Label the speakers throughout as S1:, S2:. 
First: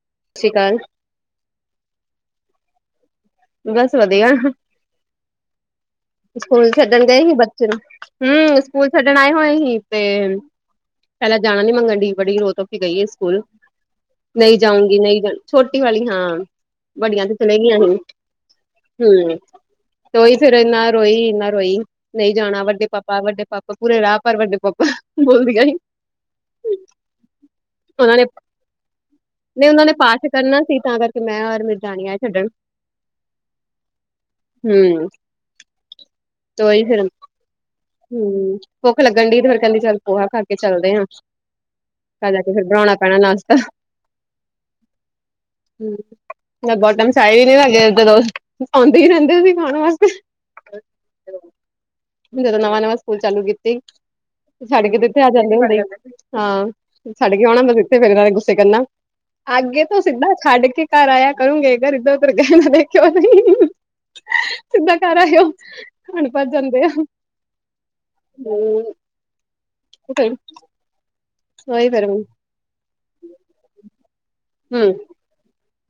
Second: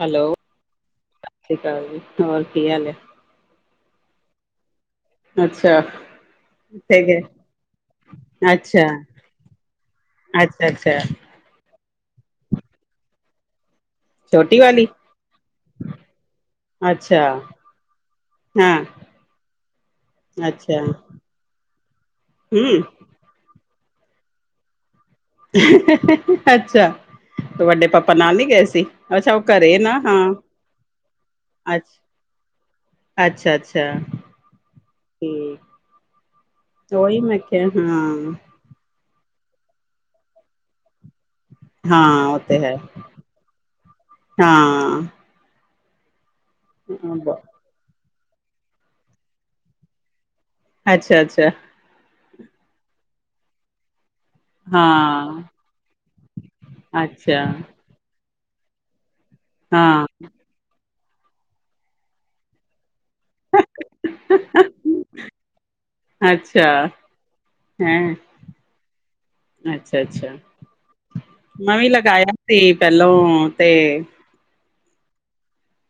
S1: Hello.
S2: ਸੀ ਕਾਲ।
S1: ਸਸ ਸ੍ਰੀ ਕਾਲ ਜੀ। ਹੋਰ ਕੀ ਹਾਲ ਐ?
S2: ਬਸ ਵਧੀਆ।
S1: ਇੱਛਾ
S2: ਇਸਕੂਲ ਛੱਡਨ ਗਏ ਹੀ ਬੱਚੇ ਨੂੰ। ਹੂੰ,
S1: ਅੱਛਾ,
S2: ਸਕੂਲ ਛੱਡਨ ਆਏ ਹੋਏ ਹੀ ਤੇ
S1: ਅੱਛਾ, ਅੱਛਾ
S2: ਪੈਲਾਂ ਜਾਨਾ ਨੀ ਮੰਗਨ ਡੀ। ਬੜੀ ਰੋ-ਧੋ ਕੇ ਗਈ ਏ ਸਕੂਲ। ਨਈ
S1: ਛੋਟੀ ਵਾਲੀ,
S2: ਜਾਉਂਗੀ, ਨਈ ਜ। ਛੋਟੀ ਵਾਲੀ। ਹਾਂ।
S1: ਅੱਛਾ,
S2: ਵੱਡੀਆਂ ਤੇ ਚਲੇ ਗਿਐਂ ਹੁਨ।
S1: ਹਾਂ,
S2: ਹੂੰ, ਓਈ ਫੇਰ
S1: ਅੱਛਾ।
S2: ਏਨਾਂ ਰੋਈ, ਏਨਾਂ ਰੋਈ ਨਈ ਜਾਣਾ
S1: ਹੂੰ,
S2: ਵੱਡੇ ਪਾ ਪਾ, ਵੱਡੇ ਪਾਪਾ ਪੂਰੇ ਰਾਅ ਪਰ ਵੱਡੇ ਪਾਪਾ ਬੋਲਦੀਆਂ ਸੀ
S1: ਅੱਛਾ, ਤ ਵੱਡੇ ਪਾਪਾ ਨਾਲ ਨੀ ਗਏ ਸੀ? ਅੱਛਾ, ਉਹ
S2: ਨਈ
S1: ਘਰੇ
S2: ਓਨਾਂ
S1: ਨਾ
S2: ਨੇ ਪਾਠ
S1: ਹਾਂ,
S2: ਤੇ ਕਰਨਾ ਸੀ ਤਾਂ ਕਰਕੇ ਮੈਂ ਔਰ ਮੇਰੀ ਜਰਾਨੀ ਆਏ ਛੱਡਨ
S1: ਅੱਛਾ-ਅੱਛਾ। ਹੂੰ।
S2: ਤੋਈ ਫੇਰ ਹੁਨ
S1: ਅੱਛਾ, ਹਾਂ।
S2: ਹੂੰ, ਭੁੱਖ ਲੱਗਨ ਡਈ ਤੇ ਫੇਰ ਕੈਂਦੀ ਚੱਲ ਪੋਹਾ ਖਾ ਕੇ ਚੱਲਦੇ ਆਂ।
S1: ਹਾਂ
S2: ਘਰ
S1: ਉਹ
S2: ਆ ਕੇ
S1: ਤੇ
S2: ਫੇਰ
S1: ਹੈ,
S2: ਬਨੌਣਾਂ ਪੈਣੈ ਨਾਸ਼ਤਾ।
S1: ਹਾਂ।
S2: ਹੂੰ, ਬੋ ਟਾਈਮ [unintelligible] ਨੀ ਲਗੇ ਜਦੋਂ ਔਂਦੇ ਈ ਰੈਂਦੇ ਸੀ ਖਾਨ ਵਾਸਤੇ।
S1: ਅੱਛਾ-ਅੱਛਾ।
S2: ਜਦੋਂ ਨਵਾਂ-ਨਵਾਂ ਸਕੂਲ ਚਾਲੂ ਕੀਤੀ, ਛੱਡ ਕੇ ਤੇ ਏੱਥੇ ਆ
S1: ਹਾਂ,
S2: ਜਾਂਦੇ ਸਾਡੇ ਘਰ, ਹਾਂ। ਛੱਡ
S1: ਅੱਛਾ,
S2: ਕੇ ਔਣਾ ਬਸ ਇੱਥੇ ਫੇਰ ਏਨਾਂ ਨੇ ਗੁੱਸੇ ਕਰਨਾ ਅੱਗੇ ਤੋਂ
S1: ਹਾਂ,
S2: ਸਿੱਧਾ ਛੱਡ ਕੇ ਘਰ ਆਇਆ ਕਰੂੰਗੇੇ। ਅਗਰ ਏੱਧਰ ਓਧਰ ਗਏ ਨਾ ਤੇ ਕਯੋ ਨਹੀਂ। ਸਿੱਧਾ ਘਰ ਆਏਓ। ਅਨ ਭੱਜ
S1: ਅੱਛਾ,
S2: ਜਾਂਦੇ ਆ।
S1: ਹੈਂ।
S2: [unintelligible]
S1: ਅੱਛਾ-ਅੱਛਾ ਮੈਂ ਵੀ
S2: ਉਹੀ ਫਿਰ ਹਮ
S1: ਲਗਾਇਐ ਤੀ ਪੇਲੋਂ ਤੇ
S2: ਹੂੰ।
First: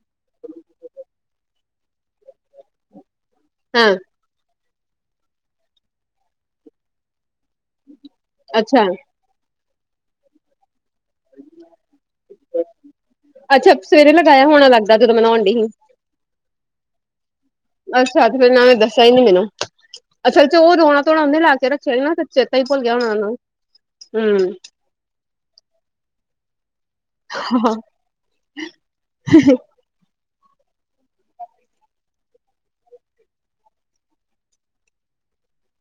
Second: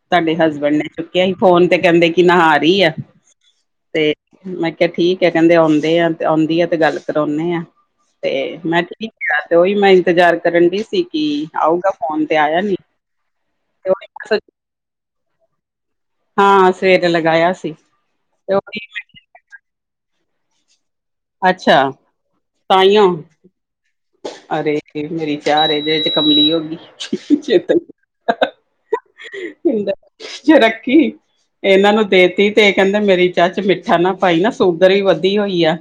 S1: ਤਾਡੇ ਹਸਬੈਂਡ ਨੇ ਚੁੱਕਿਆ ਹੀ ਫੋਨ ਤੇ ਕੈਂਦੇ ਕਿ ਨਹਾ ਰੀ ਆ।
S2: ਹਾਂ।
S1: ਤੇ ਮੈਂ ਕਿਆ ਠੀਕ ਐ ਕੈਂਦੇ ਔਂਦੇ ਆ ਤੇ, ਔਂਦੀ ਆ ਤੇ ਗੱਲ ਕਰੌਨੇਂ ਆ। ਤੇ ਮੈਂ
S2: ਅੱਛਾ
S1: ਕ ਈ ਯਾ ਤੇ ਉਹੀ ਮੈਂ ਇੰਤਜ਼ਾਰ ਕਰਨ ਡਈ ਸੀ ਕਿ ਆਊਗਾ ਫੋਨ ਤੇ ਆਇਆ ਨੀ
S2: ਅੱਛਾ ਸਵੇਰੇ
S1: ਤੇ
S2: ਲਗਾਇਆ ਹੋਣਾ ਲੱਗਦਾ ਜਦੋਂ ਮੈ ਨਾਉਣ ਡਈ ਹੀ
S1: ਹਾਂ ਸੇਕ ਲਗਾਇਆ ਸ
S2: ਅੱਛਾ ਤੇ ਫੇਰ ਉਨਾ ਨੇ ਦੱਸਿਆ ਹੀ ਨੀ ਮੈਨੂੰ ਅੱਛਾ ਤੇ ਉਹ ਰੋਣਕ ਥੋੜਾ ਉਹਨੇ ਲਾ ਕੇ
S1: ਅੱਛਾ
S2: ਰੱਖਿਆ ਸੀ ਨਾ ਤਾਂ ਚੇਤਾ ਹੀ ਭੁੱਲ ਗਿਆ
S1: ਤਾਂਹੀਓ
S2: ਉਹਨਾਂ ਨੂੰ
S1: ਅਰੇ ਫੇਰ ਮੇਰੀ ਚਾਹ ਰਹਿ ਜਾਏ ਤੇ ਕਮਲੀ ਹੋ ਗਈੇ
S2: ਹਮ
S1: ਚੇਤਾ [unintelligible] ਰੱਖੀ ਇਹਨਾਂ ਨੂੰ ਦੇਤੀ ਤੇ ਇਹ ਕਹਿੰਦੇ ਮੇਰੀ ਚਾਹ ਚ ਮਿੱਠਾ ਨਾ ਪਾਈ ਨਾ ਸੂਗਰ ਈ ਵਧੀ ਹੋਈ ਆ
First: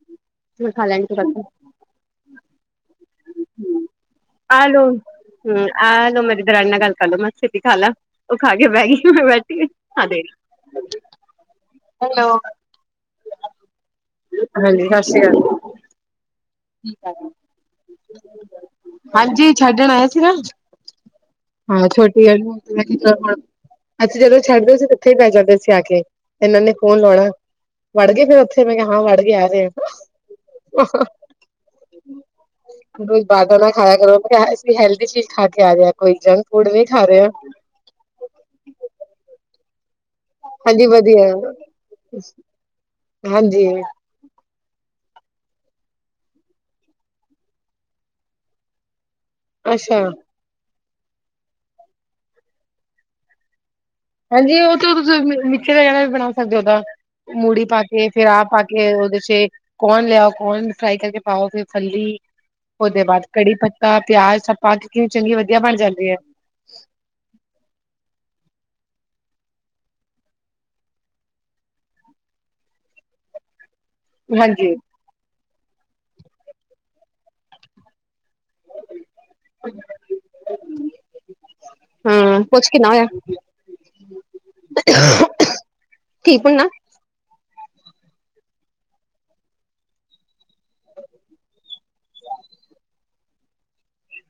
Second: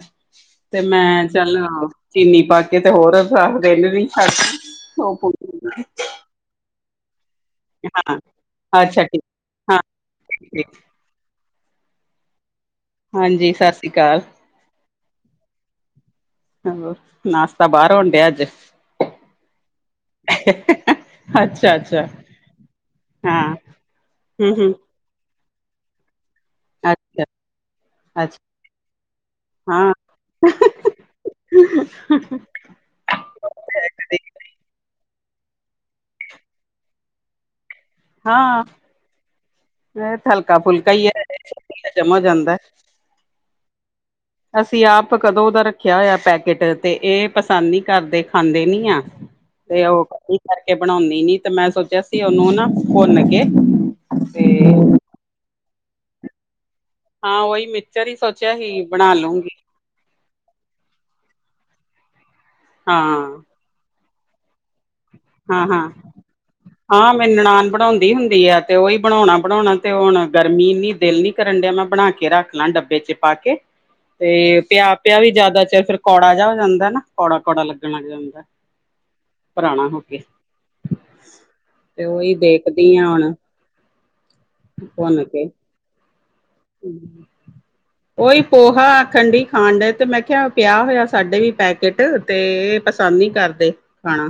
S1: ਤੇ
S2: ਖਾ ਲੈਣ ਤੋਂ
S1: ਮੈਂ
S2: ਬਾਕੀ
S1: ਚੱਲ ਚੀਨੀ ਪਾ ਕੇ ਤੇ ਹੋਰ ਦੇਰ ਰਿਨ ਰਈ
S2: ਆ ਲਓ ਹੂੰ ਆ ਲਓ ਮੇਰੀ ਦਰਾਣੀ ਨਾਲ ਗੱਲ ਕਰ ਲਓ ਛੇਤੀ ਖਾ ਲੈ ਉਹ ਖਾ ਕੇ ਬਹਿ
S1: ਅੱਛਾ
S2: ਗਈ
S1: ਠੀਕ
S2: ਮੈਂ ਬੈਠੀ
S1: ਹਾਂ
S2: ਹਾਲੇ
S1: ਠੀਕ
S2: ਵੀ ਹੈਲੋ
S1: ਹਾਂਜੀ ਸਤਿ ਸ਼੍ਰੀ ਅਕਾਲ
S2: ਹਾਂਜੀ ਸਤਿ ਸ੍ਰੀ ਅਕਾਲ ਜੀ
S1: ਹੋਰ
S2: ਠੀਕ ਆ ਜੀ
S1: ਨਾਸ਼ਤਾ ਬਾਹਰ ਹੋਣ ਡਿਆ ਅੱਜ
S2: ਹਾਂਜੀ ਛੱਡਣ ਆਏ ਸੀ ਨਾ ਤੁਸੀਂ
S1: ਅੱਛਾ
S2: ਹਾਂ
S1: ਅੱਛਾ
S2: ਛੋਟੀ ਵਾਲੀ ਨੂੰ
S1: ਹਾਂ
S2: ਅਸੀਂ ਜਦੋਂ
S1: ਹੂੰ ਹੂੰ
S2: ਛੱਡਦੇ ਸੀ ਉਥੇ ਬਹਿ ਜਾਂਦੇ ਸੀ ਆ ਕੇ ਇਹਨਾਂ ਨੇ ਫੋਨ
S1: ਅੱਛਾ
S2: ਲਉਣਾ ਵੜ ਗਏ ਫੇਰ
S1: ਅੱਛਾ
S2: ਉੱਥੇ ਮੈਂ ਕਿਹਾ ਹਾਂ ਵੜ ਗਏ ਆ ਰਹੇ
S1: ਹਾਂ
S2: ਆ [unintelligible]
S1: [unintelligible]
S2: ਰੋਜ ਬਾਰ ਦਾ ਨਾ ਖਾਇਆ ਕਰੋ ਮੈਂ ਕਿਹਾ ਅਸੀਂ ਹੈਲਦੀ ਚੀਜ਼ ਖਾ ਕੇ ਆ ਰਹੇ ਹਾਂ ਕੋਈ ਜੰਕ ਫੂਡ ਨੀ ਖਾ ਰਹੇ ਆ
S1: ਹਾਂ ਇਹ ਹਲਕਾ
S2: ਹਾਂਜੀ
S1: ਫੁਲਕਾ ਹੈ ਇਹ
S2: ਵਧੀਆ
S1: ਛੇਤੀ ਹਜਮ ਹੋ ਜਾਂਦਾ
S2: ਹਾਂਜੀ
S1: ਅਸੀਂ ਆਪ ਕਦੋਂ ਦਾ ਰੱਖਿਆ ਹੋਇਆ ਪੈਕੇਟ ਤੇ ਇਹ ਪਸੰਦ ਨੀ ਕਰਦੇ ਖਾਂਦੇ ਨੀ ਆ ਤੇ ਉਹ
S2: ਅੱਛਾ
S1: ਕੁਕਿੰਗ ਕਰਕੇ ਬਣਾਉਦੀ ਨੀ ਤੇ ਮੈਂ ਸੋਚਿਆ ਸੀ ਉਹਨੂੰ ਨਾ ਭੁੰਨ ਕੇ
S2: ਹਾਂਜੀ ਉਹ ਤੇ ਤੁਸੀਂ ਮਚੇ ਦਾ ਜ [inaudible] [unintelligible]
S1: ਹਾਂ
S2: ਮੂੜੀ
S1: ਉਹੀ
S2: ਪਾ ਕੇ
S1: ਮਿਕਚਰ ਹੀ
S2: ਫੇਰ ਆ
S1: ਸੋਚਿਆ
S2: ਪਾ
S1: ਹੀ
S2: ਕੇ
S1: ਬਣਾ
S2: ਉਹਦੇ ਚ
S1: ਲੂੰਗੀ
S2: ਕੋਨ ਲਿਆਓ ਕੋਨ ਫਰਾਈ ਕਰਕੇ ਪਾਓ ਫਿਰ ਥੱਲੀ
S1: ਹਾਂ
S2: ਉਹਦੇ ਬਾਅਦ ਕੜੀ ਪ ਪਿਆਜ਼ ਸ ਪਾ ਕੇ ਕਿਵੇਂ ਚੰਗੀ ਵਧੀਆ
S1: ਹਾਂ
S2: ਬਣ
S1: ਹਾਂ
S2: ਜਾਂਦੀ ਹੈ
S1: ਹਾਂ ਮੇਰੀ ਨਨਾਣ ਬਣਾਉਂਦੀ ਹੁੰਦੀ ਆ ਤੇ ਉਹੀ ਬਣਾਉਣਾ ਬਣਾਉਣਾ ਤੇ ਹੁਣ ਗਰਮੀ ਇਨੀ ਤੇ ਦਿਲ ਨੀ। ਕਰਨ ਡਿਆ ਮੈਂ ਬਣਾ ਕੇ ਰੱਖ ਲਾਂ ਡੱਬੇ ਚ ਪਾ ਕੇ। ਤੇ
S2: ਹਾਂਜੀ।
S1: ਪਿਆ ਪਿਆ ਵੀ ਜਿਆਦਾ ਚਿਰ ਫਿਰ ਕੌੜਾ ਜਿਹਾ ਹੋ ਜਾਂਦਾ ਨਾ ਕੌੜਾ ਕੌੜਾ ਲੱਗਣ ਲੱਗ ਜਾਂਦਾ। ਪੁਰਾਣਾ ਹੋ ਕੇ ਤੇ ਉਹੀ
S2: ਹਾਂ ਪੁੱਛ ਕੇ ਨਾ
S1: ਦੇਖਦੀ ਆ
S2: ਹੋਇਆ
S1: ਹੁਣ। ਭੁੰਨ ਕੇ।
S2: ਠੀਕ ਹੋ ਨਾ।
S1: ਉਹੀ ਪੋਹਾ ਠੰਡੀ ਖਾਣ ਡਏ ਤੇ ਮੈਂ ਕਿਹਾ। ਪਿਆ ਹੋਇਆ ਸਾਡੇ ਵੀ ਪੈਕੇਟ ਤੇ ਇਹ ਪਸੰਦ ਨੀ ਕਰਦੇ ਖਾਣਾ।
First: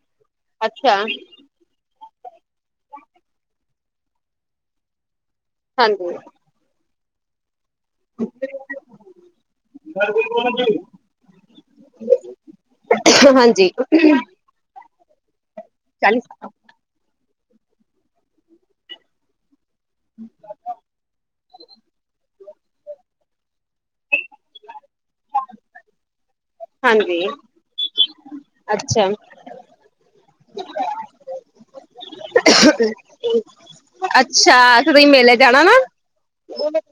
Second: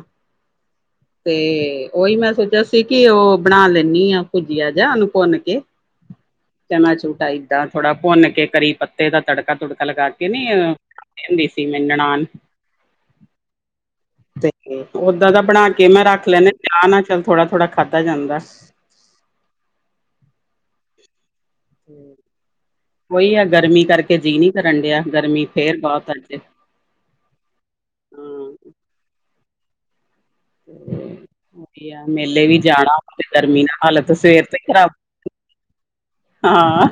S2: ਅੱਛਾ।
S1: ਤੇ ਉਹੀ ਮੈਂ ਸੋਚਿਆ ਸੀ। ਕਿ ਉਹ ਬਣਾ ਲੈਂਦੀ ਆ ਭੁੱਜੀਆ ਜਿਹਾ ਉਹਨੂੰ ਭੁੰਨ ਕੇ ਤੇ
S2: ਹਾਂਜੀ।
S1: ਚਮਚ ਟਾਈਪ ਦਾ ਥੋੜ੍ਹਾ ਭੁੰਨ ਕੇ ਕਰੀ ਪੱਤੇ ਦਾ ਤੜਕਾ ਤੜਕਾ ਲਗਾ ਕੇ ਨੀ। ਕਹਿੰਦੇ ਸੀ ਮੇਰੀ ਨਨਾਣ।
S2: ਹਾਂਜੀ।
S1: ਤੇ ਓਦਾਂ ਦਾ ਬਣਾ ਕੇ ਮੈਂ
S2: ਚਾਲੀਸ
S1: ਰੱਖ ਲੈੇਨੀ ਚਾਹ ਨਾਲ ਚੱਲ ਥੋੜਾ ਥੋੜਾ ਖਾਧਾ ਜਾਂਦਾ।
S2: ਹ। [unintelligible]
S1: ਹਮ ਉਹੀ ਆ ਗਰਮੀ ਕਰਕੇ ਜੀਅ ਨਹੀਂ ਕਰਨ ਡਿਆ ਗਰਮੀ ਫਿਰ ਬਹੁਤ ਅਜ।
S2: ਹਾਂਜੀ ਅੱਛਾ।
S1: ਹਮ ਅੱਛਾ ਤੀਆਂ ਮੇਲੇ ਵੀ ਜਾਣਾ ਉੱਥੇ ਗਰਮੀ ਨਾਲ ਹਾਲਤ ਸਵੇਰ
S2: ਅੱਛਾ
S1: ਤੋਂ ਹੀ ਖਰਾਬ।
S2: ਤੇ ਤੁਸੀਂ ਮੇਲੇ ਜਾਣਾ ਨਾ
S1: ਹਾਂ ਆ।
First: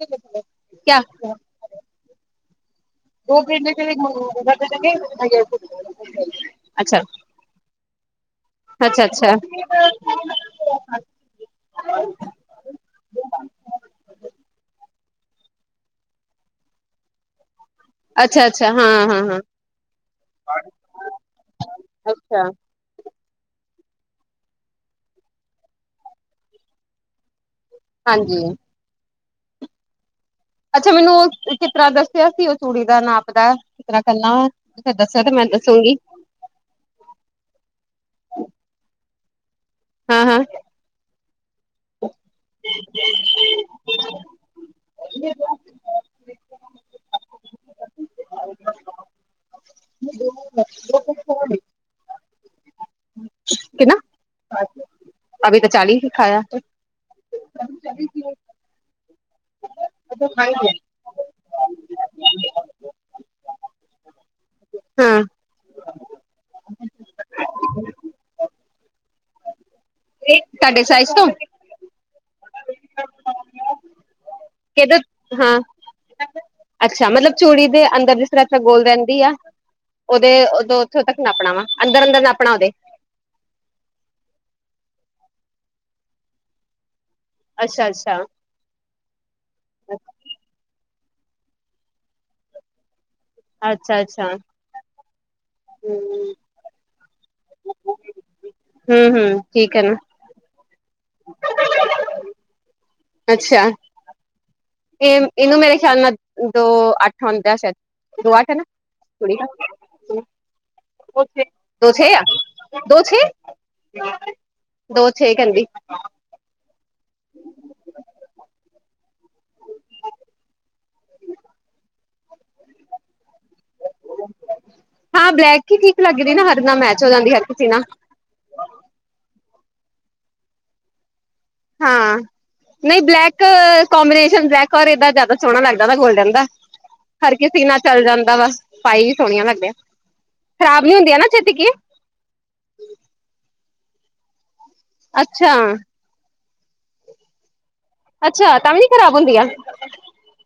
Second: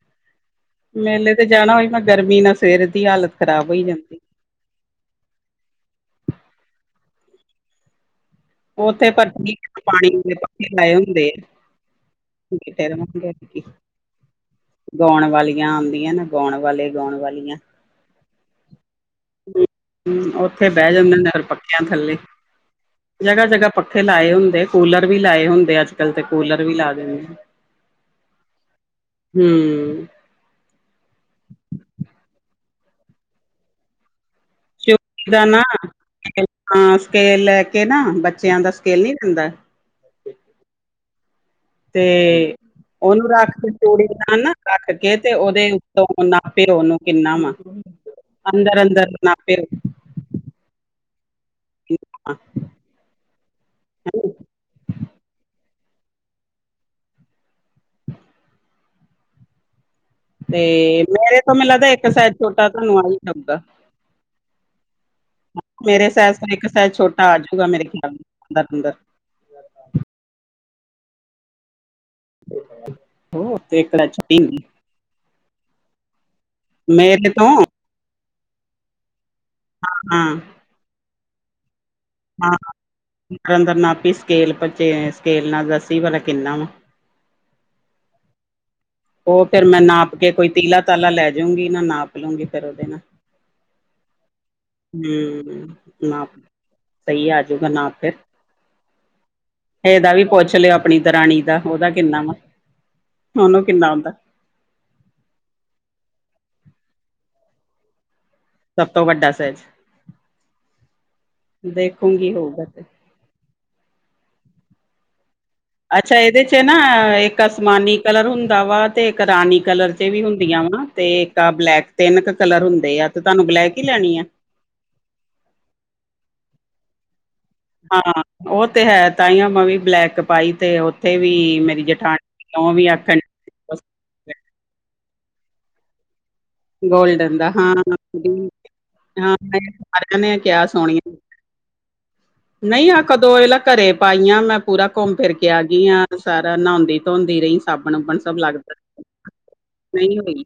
S2: ਕਿਆ
S1: ਮੇਲੇ ਤੇ ਜਾਣਾ ਹੋਈ ਗਰਮੀ ਨਾਲ ਸਵੇਰ ਦੀ ਹਾਲਤ
S2: ਦੋ
S1: ਖ਼ਰਾਬ
S2: ਪੇਡੇ
S1: ਹੋਈ
S2: ਕੇ
S1: ਜਾਂਦੀ।
S2: [unintelligible] ਅੱਛਾ। ਅੱਛਾ
S1: ਉੱਥੇ ਪਰ
S2: -ਅੱਛਾ।
S1: ਪਾਣੀ ਦੇ ਕਿਉਂਕਿ ਤੇਰੇ ਮ ਨਾ ਅਟਕੀ ਗਾਉਣ ਵਾਲੀਆਂ ਆਂਦੀਆਂ ਨਾ ਗਾਉਣ ਵਾਲੇ ਗਾਉਣ ਵਾਲੀਆਂ।
S2: ਅੱਛਾ- ਅੱਛਾ ਹਾਂ- ਹਾਂ -ਹਾਂ।
S1: ਹਮ ਉੱਥੇ ਬਹਿ ਜਾਂਦੇ ਹੁੰਦੇ ਪੱਕਿਆ ਥੱਲੇ।
S2: ਅੱਛਾ
S1: ਜਗ੍ਹਾ- ਜਗ੍ਹਾ ਪੱਖੇ ਲਾਏ ਹੁੰਦੇ ਕੂਲਰ ਵੀ ਲਾਏ ਹੁੰਦੇ ਅੱਜ -ਕੱਲ ਤੇ ਕੂਲਰ ਵੀ ਲਾ ਦਿੰਦੇ।
S2: ਹਾਂਜੀ।
S1: ਹਮ।
S2: ਅੱਛਾ ਮੈਨੂੰ ਉਹ ਕਿਸ ਤਰ੍ਹਾਂ ਦੱਸਿਆ ਸੀ ਉਹ ਚੂੜੀ ਦਾ ਨਾਪ ਦਾ ਕਿਸ ਤਰ੍ਹਾਂ ਕਰਨਾ ਵ। ਤੁਸੀ ਦੱਸਿਆ ਤੇ
S1: ਚੋਟੀ ਦਾ
S2: ਮੈਂ
S1: ਨਾ
S2: ਦੱਸੂੰਗੀ।
S1: ਹਾਂ ਸਕੇਲ ਲੈ ਕੇ ਨਾ ਬੱਚਿਆਂ ਦਾ ਸਕੇਲ ਨੀ ਹੁੰਦਾ।
S2: ਹਾਂ- ਹਾਂ।
S1: ਤੇ ਉਹਨੂੰ ਰੱਖ ਕੇ ਚੂੜੀ ਨਾਲ ਰੱਖ ਕੇ ਤੇ ਉਹਦੇ। ਨੂੰ ਨਾਪੇ ਓਹਨੂੰ ਕਿੰਨਾ ਵਾ ਅੰਦਰ- ਅੰਦਰ ਨਾਪੇ।
S2: ਦੋ ਕ ਦੋ ਕੁਹਾੜੀ
S1: ਚੁਪ ਕਰ
S2: ਕਿਨਾ
S1: ਹ।
S2: ਅਭੀ ਤਾਂ ਚਾਲੀ ਸਿਖਾਇਆ ਜਹਾਂ ਪਰ ਚਵੀ ਕਰੋੜ
S1: ਤੇ ਮੇਰੇ ਤੋਂ ਮੈਨੂੰ ਲੱਗਦਾ ਇੱਕ ਸਾਈਜ਼ ਛੋਟਾ ਤੁਹਾਨੂੰ ਆਈ ਆਂਦਾ।
S2: ਤੁਹਾਡੇ
S1: ਮੇਰੇ ਸੈਰ ਇੱਕ ਸੈਰ ਛੋਟਾ ਆਜੂਗਾ ਮੇਰੇ ਖਿਆਲ ਅੰਦਰ ਅੰਦਰ।
S2: ਤਾਡੇ ਸਾਈਜ਼ ਤੋਂ।
S1: ਹੋ ਤੇ ਕੜਚ ਪੀ।
S2: ਕਿਦੇ, ਹਾਂ ਅੱਛਾ
S1: ਮੇਰੇ
S2: ਮਤਲਬ
S1: ਤੋਂ
S2: ਚੂੜੀ ਦੇ ਅੰਦਰ ਜਿਸ ਤਰ੍ਹਾਂ ਤਰਾਂ ਗੋਲ ਰਹਿੰਦੀ ਆ।
S1: ਹਾਂ
S2: ਉਹਦੇ ਉਦੋਂ ਉੱਥੋਂ ਤੱਕ ਨਾਪਣਾ ਵਾ ਅੰਦਰ ਅੰਦਰ ਨਾਪਣਾ
S1: ਹਾਂ
S2: ਉਹਦੇ।
S1: ਅੰਦਰ ਨਾਪੀ ਸਕੇਲ ਪਰਚ ਸਕੇਲ ਨਾਲ ਦਸੀ ਭਲਾ ਕਿੰਨਾ ਵਾ।
S2: ਅੱਛਾ ਅੱਛਾ।
S1: ਉਹ ਫੇਰ ਮੈਂ ਨਾਪ ਕੇ ਕੋਈ ਤੀਲਾ ਤਾਲਾ ਲੈ ਜਾਊਂਗੀ ਨਾ ਨਾਪ ਲਊਗੀ ਫਿਰ ਉਹਦੇ ਨਾਲ।
S2: ਅੱਛਾ-ਅੱਛਾ,
S1: ਹਮ ਨਾਪ ਸਹੀ ਆਜੂਗਾ ਨਾਪ ਤੇ
S2: ਹੂੰ, ਹੂੰ।
S1: ਇਹਦਾ ਵੀ ਪੁੱਛ ਲਿਓ ਆਪਣੀ ਦਰਾਣੀ ਦਾ, ਉਹਦਾ ਕਿੰਨਾ ਵਾ,
S2: ਅੱਛਾ।
S1: ਉਹਨੂੰ ਕਿੰਨਾ ਆਂਦਾ।
S2: ਇਹ ਇਹਨੂੰ ਮੇਰੇ ਖਿਆਲ ਨਾਲ ਦੋ ਅੱਠ ਆਉਂਦਾ ਸ਼ਾਇਦ ਦੋ ਅੱਠ ਨਾ।
S1: ਸਭ ਤੋਂ ਵੱਡਾ
S2: ਕੁੜੀ
S1: ਸਾਈਜ਼
S2: ਨਾਲ ਦੋ ਦੋ ਛੇ, ਦੋ ਛੇ
S1: ਦੇਖੂਗੀ ਹੋਊਗਾ ਤੇ
S2: ਦੋ ਛੇ ਦੋ ਛੇ ਕਹਿੰਦੀ।
S1: ਅੱਛਾ ਇਹਦੇ 'ਚ ਨਾ ਇੱਕ ਅਸਮਾਨੀ ਕਲਰ ਹੁੰਦਾ ਵਾ ਤੇ ਇੱਕ ਰਾਣੀ ਕਲਰ 'ਚ ਵੀ ਹੁੰਦੀਆਂ ਵਾ ਤੇ ਇੱਕ ਬਲੈਕ ਤਿੰਨ ਕ ਕਲਰ ਹੁੰਦੇ ਆ ਤੇ ਤੁਹਾਨੂੰ ਬਲੈਕ ਹੀ ਲੈਣੀਆ।
S2: ਹਾਂ ਬਲੈਕ ਹੀ ਠੀਕ ਲਗਦੀ ਨਾ ਹਰ ਨਾਲ ਮੈਚ ਹੋ ਜਾਂਦੀ ਹਰ ਕਿਸੀ ਨਾਲ।
S1: ਹਾਂ ਓ ਤੇ ਹੈ ਤਾਂਈਂਓ ਮੈਂ ਵੀ ਬਲੈਕ ਪਾਈ ਤੇ ਓਥੇ ਵੀ ਮੇਰੀ
S2: ਹਾਂ
S1: ਜੇਠਾਣੀ ਉਹ ਵੀ
S2: ਨਈ
S1: ਆਖਣ
S2: ਬਲੈਕ ਕਬੀਨੇਸ਼ਨ ਬਲੈਕ ਔਰ ਏਦਾਂ ਜਾਦਾ ਸੋਣਾ ਲੱਗਦਾ ਵਾ ਗੋਲਡਨ ਦਾ ਹਰ
S1: ਗੋਲਡਨ ਦਾ
S2: ਕਿਸੀ
S1: ਹਾਂ
S2: ਨਾਲ ਚੱਲ ਜਾਂਦਾ ਵਾ, ਪਾਈ ਵੀ
S1: ਹਾਂ
S2: ਸੋਣੀਆਂ ਲੱਗਦੀਆ।
S1: ਸਾਰਿਆਂ ਨੇ ਕਿਹਾ
S2: ਖ਼ਰਾਬ ਨੀ ਹੁੰਦੀਆਂ ਨਾ ਛੇਤੀ ਕੇ।
S1: ਨਈ ਆ ਕਦੋਂ ਏਲਾ ਘਰੇ ਪਾਈਆਂ ਮੈਂ ਪੂਰਾ ਘੁੰਮ ਫਿਰ ਕੇ
S2: ਅੱਛਾ
S1: ਆ ਗਈ ਆਂ। ਸਾਰਾ ਨਉਂਦੀ ਧੋਂਦੀ ਰ‌ਈਂ, ਸਾਬਣ ਉਬਣ ਸਭ
S2: ਅੱਛਾ ਤਾਂ ਵੀ ਨੀ
S1: ਲੱਗਦਾ‌।
S2: ਖ਼ਰਾਬ ਹੁੰਦੀਆਂ
S1: ਨਈ ਹੋਈ-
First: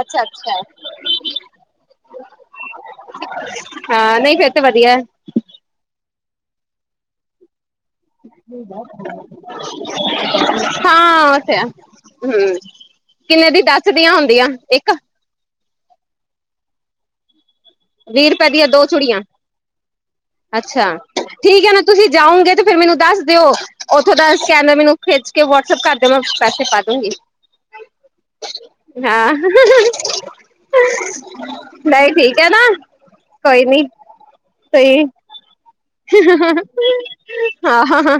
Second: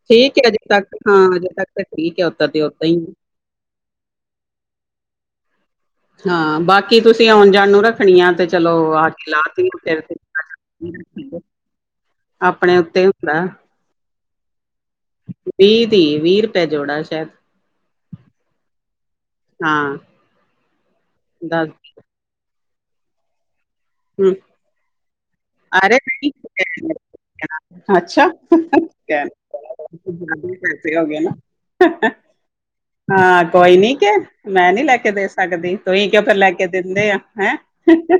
S2: ਅੱਛਾ
S1: ਠੀਕ ਏ
S2: ਅੱਛਾ
S1: ਅਜੇ ਤੱਕ ਹਾਂ ਅਜੇ ਤੱਕ ਤੇ ਠੀਕ ਐ ਓਦਾ ਦੀ ਓਦਾ ਅਈਂ ਏ।
S2: ਹਾਂ ਨਈ ਫੇਰ ਤੇ ਵਧੀਆ।
S1: ਹਾਂ ਬਾਕੀ ਤੁਸੀਂ ਆਉਣ ਜਾਣ ਨੂੰ ਰੱਖ
S2: [unintelligible]
S1: ਤੇ
S2: ਹਾਂ ਓ ਤੇ ਹੈ। ਹੂੰ
S1: ਆਪਣੇ ਉੱਤੇ ਹੁੰਦਾ
S2: ਕਿੰਨੇ ਦੀ ਦੱਸ ਦੀਆਂ ਹੁੰਦੀਆਂ, ਇੱਕ।
S1: ਵੀਅ ਦੀ ਵੀਅ ਰੁਪਏ ਜੋੜਾ ਸੈ਼ਦ।
S2: ਵੀਅ ਰਪਏ ਦੀਆਂ ਦੋ ਚੂੜੀਆਂ।
S1: ਹਾਂ।
S2: ਅੱਛਾ ਠੀਕ
S1: ਦੱਸ
S2: ਐ ਨਾ ਤੁਸੀਂ ਜਾਓਗੇ ਤੇ ਫੇਰ ਮੈਨੂੰ ਦੱਸ ਦਿਓ। ਓਥੋਂ ਦਾ
S1: ਹਮ,
S2: ਸਕੈਨਰ ਮੈਨੂੰ ਖਿੱਚ ਕੇ ਵਟਸਐਪ
S1: ਅਰੇ
S2: ਕਰ ਦਿਓ, ਮੈਂ
S1: ਨਹੀਂ
S2: ਪੈਸੇ ਪਾ ਦੂੰਗੀ।
S1: ਅੱਛਾ ਕਹਿ-
S2: ਹਾਂ। ਹਾਹਾਹਾ
S1: ਜ਼ਿਆਦਾ ਹੀ ਪੈਸੇ ਹੋ ਗਏ ਨਾ
S2: ਨਈ ਠੀਕ ਏ ਨਾ।
S1: ਹਾਂ ਕੋਈ ਨੀ ਕਿ ਮੈਂ ਨੀ ਲੈ
S2: ਤੁਹੀ
S1: ਕੇ ਦੇ ਸਕਦੀ। ਤੁਈਂ ਕਿਉਂ ਫੇਰ ਲੈ ਕੇ ਦਿੰਦੇ ਆਂ ਹੈਂ।
S2: ਹਾਂ ਹਾਂ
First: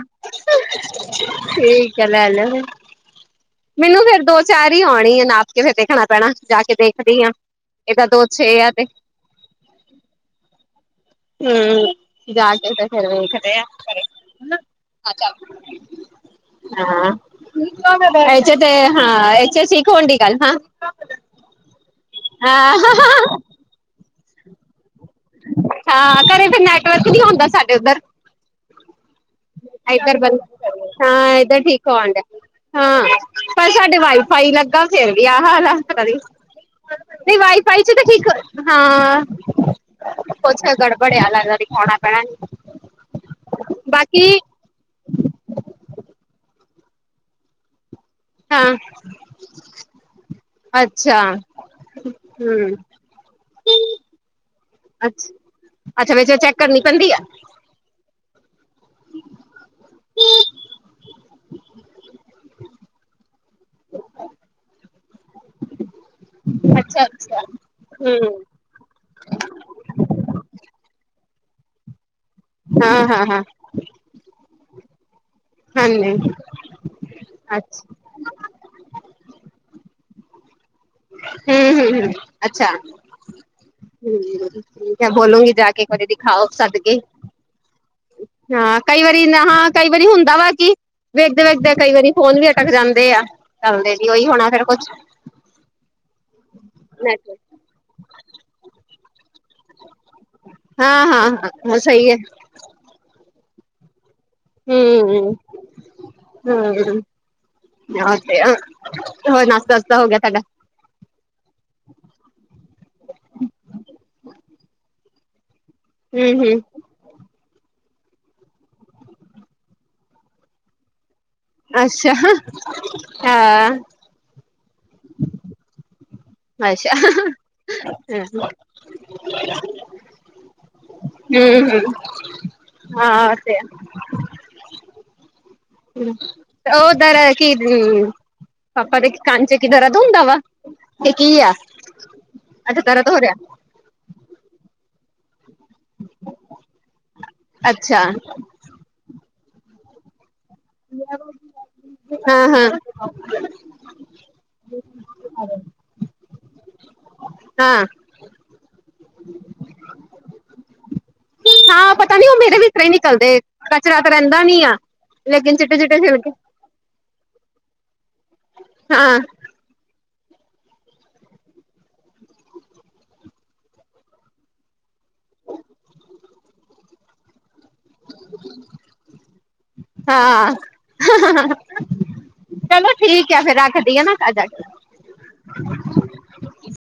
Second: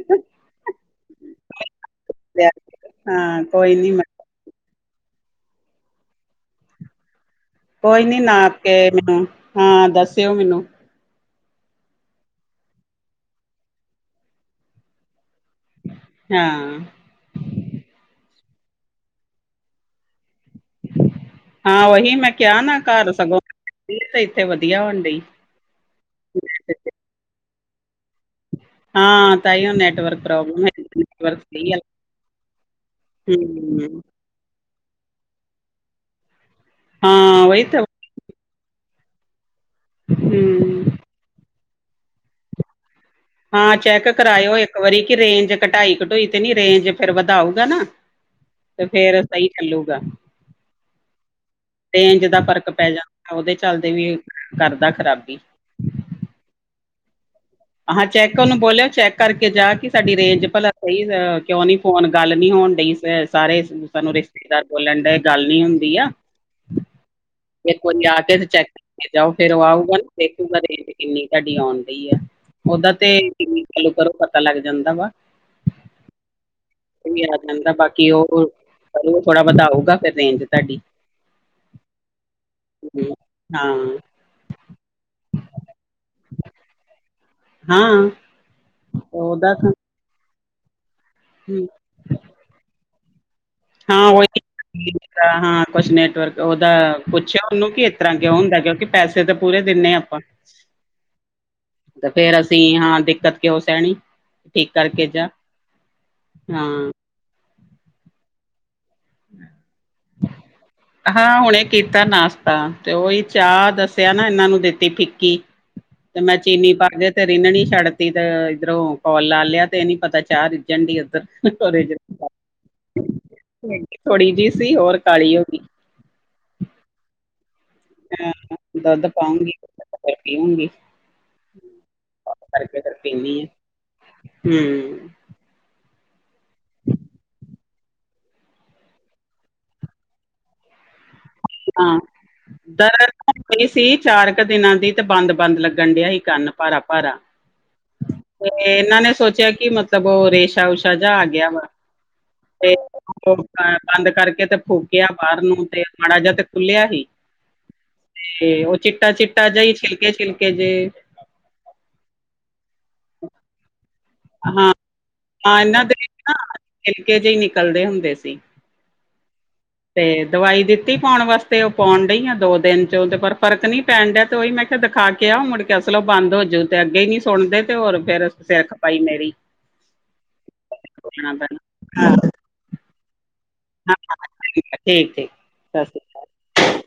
S2: ਠੀਕ ਏ ਲੈ ਲੋ ਫਿਰ।
S1: ਹਾਂ। ਕੋਈ ਨੀ
S2: ਮਿਨੂੰ
S1: ਮੈਂ
S2: ਫੇਰ ਦੋ ਚਾਰ ਈ ਆਉਣੀ ਆਂ, ਨਾਪ ਕੇ ਫੇਰ ਦੇਖਣਾ ਪੈਣਾ ਜਾ ਕੇ ਦੇਖਦੀ ਆਂ।
S1: ਕੋਈ ਨੀ ਨਾਪ ਕੇ ਮਿਨੂੰ ਹਾਂ ਦੱਸਿਓ ਮਿਨੂੰ।
S2: ਊਂ ਜਾ ਕੇ ਤੇ ਫੇਰ ਵੇਖਦੇ ਆਂ ਘਰੇ। ਹਾਂ - ਠੀਕ ਆ ਫੇਰ। ਪੈਹੇ 'ਚ ਤੇ ਹਾਂ [unintelligible] ਸ਼ਖੋਣਡੀ ਗੱਲ ਹਾਂ।
S1: ਹਾਂ ਓਹੀ ਮੈਂ ਕਿਆ ਨਾ ਘਾਰ ਸਗੋਂ ਬੀ ਤੇ ਏਥੇ ਵਧੀਆ ਹੋਣ ਡਈ।
S2: ਹਾਂ ਘਰੇ ਫੇਰ ਨੈਟਵਰਕ ਨੀ ਹੁੰਦਾ ਸਾਡੇ ਓਧਰ।
S1: ਹਾਂ। ਤਾਈਓ
S2: ਏਧਰ
S1: ਨੈਟਵਰਕ
S2: ਬੰ
S1: ਪ੍ਰੋਬਲਮ ਹੈ
S2: ਹਾਂ
S1: ਨੈਟਵਰਕ
S2: ਏਧਰ
S1: ਸਹੀ ਆ
S2: ਠੀਕ ਓਣ ਡਿਆ‌। ਹਾਂ- ਪਰ ਸਾਡੇ
S1: ਹੂੰ
S2: ਵਾਈਫ ਫਾਈ ਲੱਗਾ ਫੇਰ ਵੀ ਆਹ ਅਲ ਆ ਪਤਾ ਨੀ। ਨ‌ਈ
S1: ਹਾਂ ਉਹੀ ਤਾਂ
S2: ਵਾਈਫਾਈ 'ਚ ਤੇ ਠੀਕ ਹਾਂ- ਕੁਛ
S1: ਹੂੰ
S2: ਗੜਬੜ ਆ ਲਗਦਾ ਦਿਖੋਣਾ ਪੈਣਾ ਏਨੂੰ।
S1: ਹਾਂ ਚੈੱਕ ਕਰਾਇਓ ਇੱਕ ਵਰੀ, ਕਿ ਰੇਂਜ ਕਟਾਈ ਕਟੁਈ ਤੇ ਨੀ। ਰੇਂਜ ਫੇਰ ਵਧਾਉਗਾ ਨਾ
S2: ਹਾਂ
S1: ਤੇ ਫੇਰ ਸ‌ਈ ਚੱਲੂਗਾ।
S2: ਚਾ
S1: ਰੇਂਜ ਦਾ ਫ਼ਰਕ ਪੈ ਜਾਂਦਾ, ਓਦੇ ਚਲਦੇ ਵੀ ਕਰਦਾ
S2: ਅੱਛਾ
S1: ਖ਼ਰਾਬੀ।
S2: ਅੱਛਾ ਵਿੱਚ ਓ ਚੈੱਕ ਕਰਨੀ ਪੈਂਦੀ ਆ।
S1: ਹਾਂ ਚੈੱਕ ਓਨੂੰ ਬੋਲਿਆ। ਚੈੱਕ ਕਰਕੇ ਜਾ ਕੀ ਸਾਡੀ ਰੇਂਜ ਭਲਾ ਸ‌ਈ, ਵ ਕਿਉਂ ਨੀ ਫੋਨ ਗੱਲ ਨੀ ਹੋਣ ਡਈ। ਸਾਰੇ ਸਾਨੂੰ ਰਿਸ ਦਾਰ ਬੋਲਣ ਡਏ ਗੱਲ ਨੀ ਹੁੰਦੀ ਆ।
S2: ਅੱਛਾ। ਅੱਛਾ
S1: ਏਕ ਵਾਰੀ ਆ ਕੇ
S2: ਹਮ
S1: ਤੇ ਚੈੱਕ ਕਰਕੇ ਜਾਓ। ਫੇਰ ਓ ਆਊਗਾ ਨਾ, ਦੇਖੂਗਾ ਰੇਂਜ ਕਿੰਨੀ ਤਾਡੀ ਔਣ ਡਈ ਆ। ਓਦਾ
S2: ਹਾਂ
S1: ਤੇ
S2: ਹਾਂ ਹਾਂ
S1: ਕਿੰਨੀ ਚਾਲੂ ਕਰੋ ਪਤਾ ਲੱਗ ਜਾਂਦਾ ਵਾ।
S2: ਹਾਂਜੀ।
S1: ਵੀ ਆ ਜਾਂਦਾ
S2: ਅੱਛਾ
S1: ਬਾਕੀ ਓਹ ਕਲ ਨੂੰ ਥੋੜਾ ਬੋਹਤਾ ਆਊਗਾ, ਫਿਰ ਰੇਂਜ ਤਾਡੀ।
S2: ਹੂੰ, ਹੂੰ, ਹੂੰ, ਅੱਛਾ, ਹੂੰ।
S1: ਹਾਂ
S2: ਠੀਕ ਹੈ ਬੋਲੂਗੀ ਜਾ ਕੇ ਇੱਕ ਵਾਰੀ ਦਿਖਾਓ ਸੱਦ ਕੇ।
S1: ਹਾਂ।
S2: ਹਾਂ, ਕਈ ਵਾਰੀ
S1: ਉਹਦਾ
S2: ਨਹਾਂ
S1: ਤਾਂ
S2: ਕਈ ਵਾਰੀ ਹੁੰਦਾ ਵਾ ਕੀ
S1: ਹੂੰ
S2: ਵੇਖਦੇ-ਵੇਖਦੇ ਕਈ ਵਾਰੀ ਫੋਨ ਵੀ ਅਟਕ ਜਾਂਦੇ ਆ। ਚੱਲਦੇ
S1: ਹਾਂ,
S2: ਨੀ
S1: ਓਹੀ
S2: ਉਹੀ ਹੋਣਾ ਫੇਰ ਕੁਛ
S1: ਠੀਕ ਆਂ ਹਾਂ, ਕੁਛ ਨੈਟਵਰਕ ਓਦਾ
S2: ਨੈਟਵਰਕ
S1: ਪੁੱਛਓ ਉਨੂੰ ਕੀ ਇਤਰ੍ਹਾਂ ਕਿਉਂ ਹੁੰਦੈ ਕਿਉਂਕਿ ਪੈਸੇ ਤਾਂ ਪੂਰੇ ਦਿਣੇ ਆ ਅਪਾਂ,
S2: ਹਾਂ ਹਾਂ
S1: ਤੇ
S2: ਸਹੀ ਹੈ
S1: ਫੇਰ ਅਸ ਸੀਂ ਹਾਂ, ਦਿੱਕਤ ਕਿਓਂ ਸੈਹਣੀ? ਠੀਕ ਕਰਕੇ ਜਾ।
S2: ਹੂੰ
S1: ਹਾਂ।
S2: ਔ ਤੇ ਆ, ਹੋਰ ਨਾਸਤਾ-ਵਾਸਤਾ ਹੋ ਗਿਆ ਤੁਹਾਡਾ?
S1: ਹਾਂ, ਹੁਣੇ ਕੀਤਾਂ ਨਾਸ਼ਤਾ ਤੇ ਓਹੀ ਚਾਹ ਦੱਸਿਆ ਨਾ ਇਨਾਂ ਨੂੰ ਦਿੱਤੀ ਫਿੱਕੀ ਤੇ
S2: ਹੂੰ
S1: ਮੈਂ
S2: ਹੂੰ
S1: ਚੀਨੀ ਪਾ ਕੇ ਤੇ ਰਿਨਣੀ ਛੱਡ ਤੀ, ਤੇ ਇੱਧਰੋਂ ਕੋਲ ਲਾ ਲਿਆ ਤੇ ਏਹ ਨੀ ਪਤਾ ਚਾਹ ਰਿੱਜਣ ਡੀ ਓਧਰ।
S2: ਅੱਛਾ। ਹਾਂ
S1: ਔ ਥੋੜ੍ਹੀ ਜੀ ਸੀ ਹੋਰ ਕਾਲੀ ਹੋ ਗੀ।
S2: ਅੱਛਾ। ਹੂੰ
S1: ਹਾਂ ਦੁੱਧ ਪਾਉਂਗੀ ਫੇਰ ਪੀਊਂਗੀ।
S2: ਹੂੰ
S1: ਕੰਮ ਕਰਕੇ ਫਿਰ
S2: ਹਾਂ
S1: ਪੀਨੇ
S2: ਤੇ
S1: ਆਂ, ਹੂੰ।
S2: ਹੂੰ, ਤੇ ਓਧਰ ਕੀ ਪੁ ਪਾਪਾ ਦੇ ਇਕ ਕੰਨ ਚ ਕੀ ਦਰਦ ਹੁੰਦਾ ਵਾ, ਤੇ ਕੀ ਆ?
S1: ਹਾਂ,
S2: ਅੱਛਾ ਹੋ ਰਿਹਾ
S1: ਦਰਦ ਸੀ ਚਾਰ ਕ ਦਿਨਾਂ ਦੀ ਤੇ ਬੰਦ-ਬੰਦ ਲੱਗ ਰਡਿੰਆ ਹੀ ਕਾਨ ਭਾਰਾ-ਭਾਰਾ।
S2: ਅੱਛਾ
S1: ਤੇ ਏਨਾਂ ਨੇ ਸੋਚਿਆ ਕਿ ਮਤਲਬ ਓਹ ਰੇਸ਼ ਛਾ ਉਸ਼ਾ ਜਾ ਆ ਗਿਆ ਵਾ
S2: ਹਾਂ ਹਾਂ
S1: ਤੇ ਅ ਬੰਦ ਕਰਕੇ ਤੇ ਫੂਕਿਆ ਬਾਰ ਨੂੰ ਤੇ ਮਾੜਾ ਜਾ ਤੇ ਖੁੱਲਿਆ ਹੀ।
S2: ਹਾਂ।
S1: ਤੇ ਓਹ ਚਿੱਟਾ-ਚਿੱਟਾ ਜਈ ਛਿਲਕੇ-ਛਿਲਕੇ ਜੇ
S2: ਹਾਂ, ਪਤਾ ਨੀ ਓਹ ਮੇਰੇ ਵੀ ਇਸ ਤਰ੍ਹਾਂ ਈ ਨਿਕਲਦੇ। ਕਚਰਾ ਤਾਂ ਰੈੰਦਾ ਨੀ
S1: ਹਾਂ
S2: ਆ, ਲੇਕਿਨ
S1: ਹਾਂ ਇਹਨਾਂ ਦੇ
S2: ਚਿੱਟੇ-ਚਿੱਟੇ ਛਿਲਕੇ
S1: ਨਾ ਛਿਲਕੇ ਜੇ ਈ ਨਿਕਲਦੇ ਹੁੰਦੇ ਸੀ।
S2: ਹਾਂ।
S1: ਤੇ ਦਵਾਈ ਦਿੱਤੀ ਪੋਣ ਵਾਸਤੇ। ਓਹ ਪੋਣ ਡਈ ਆ ਦੋ ਦਿਨ ਚੋਂ ਤੇ ਪਰ ਫਰਕ ਨੀ ਪੈਣ ਡਿਆ ਤੇ ਓਹੀ ਮੈਂ ਕੈ ਦਿਖਾ ਕੇ ਆਓ, ਮੁੜ ਕੇ ਅਸਲੋ ਬੰਦ ਹੋਜੂ ਤੇ ਅੱਗੇ ਨੀ ਸੁਣਦੇ ਤੇ ਹੋਰ ਫੇਰ ਸੇਰਖਪਾਈ ਮੇਰੀ।
S2: ਹਾਂ,
S1: ਹਾਂ
S2: ਚਲੋ ਠੀਕ ਹੈ, ਫੇਰ ਰੱਖਦੀ ਆ ਨਾ ਘਰ ਜਾ ਕੇ
S1: ਠੀਕ-ਠੀਕ। ਸਾ ਸੀ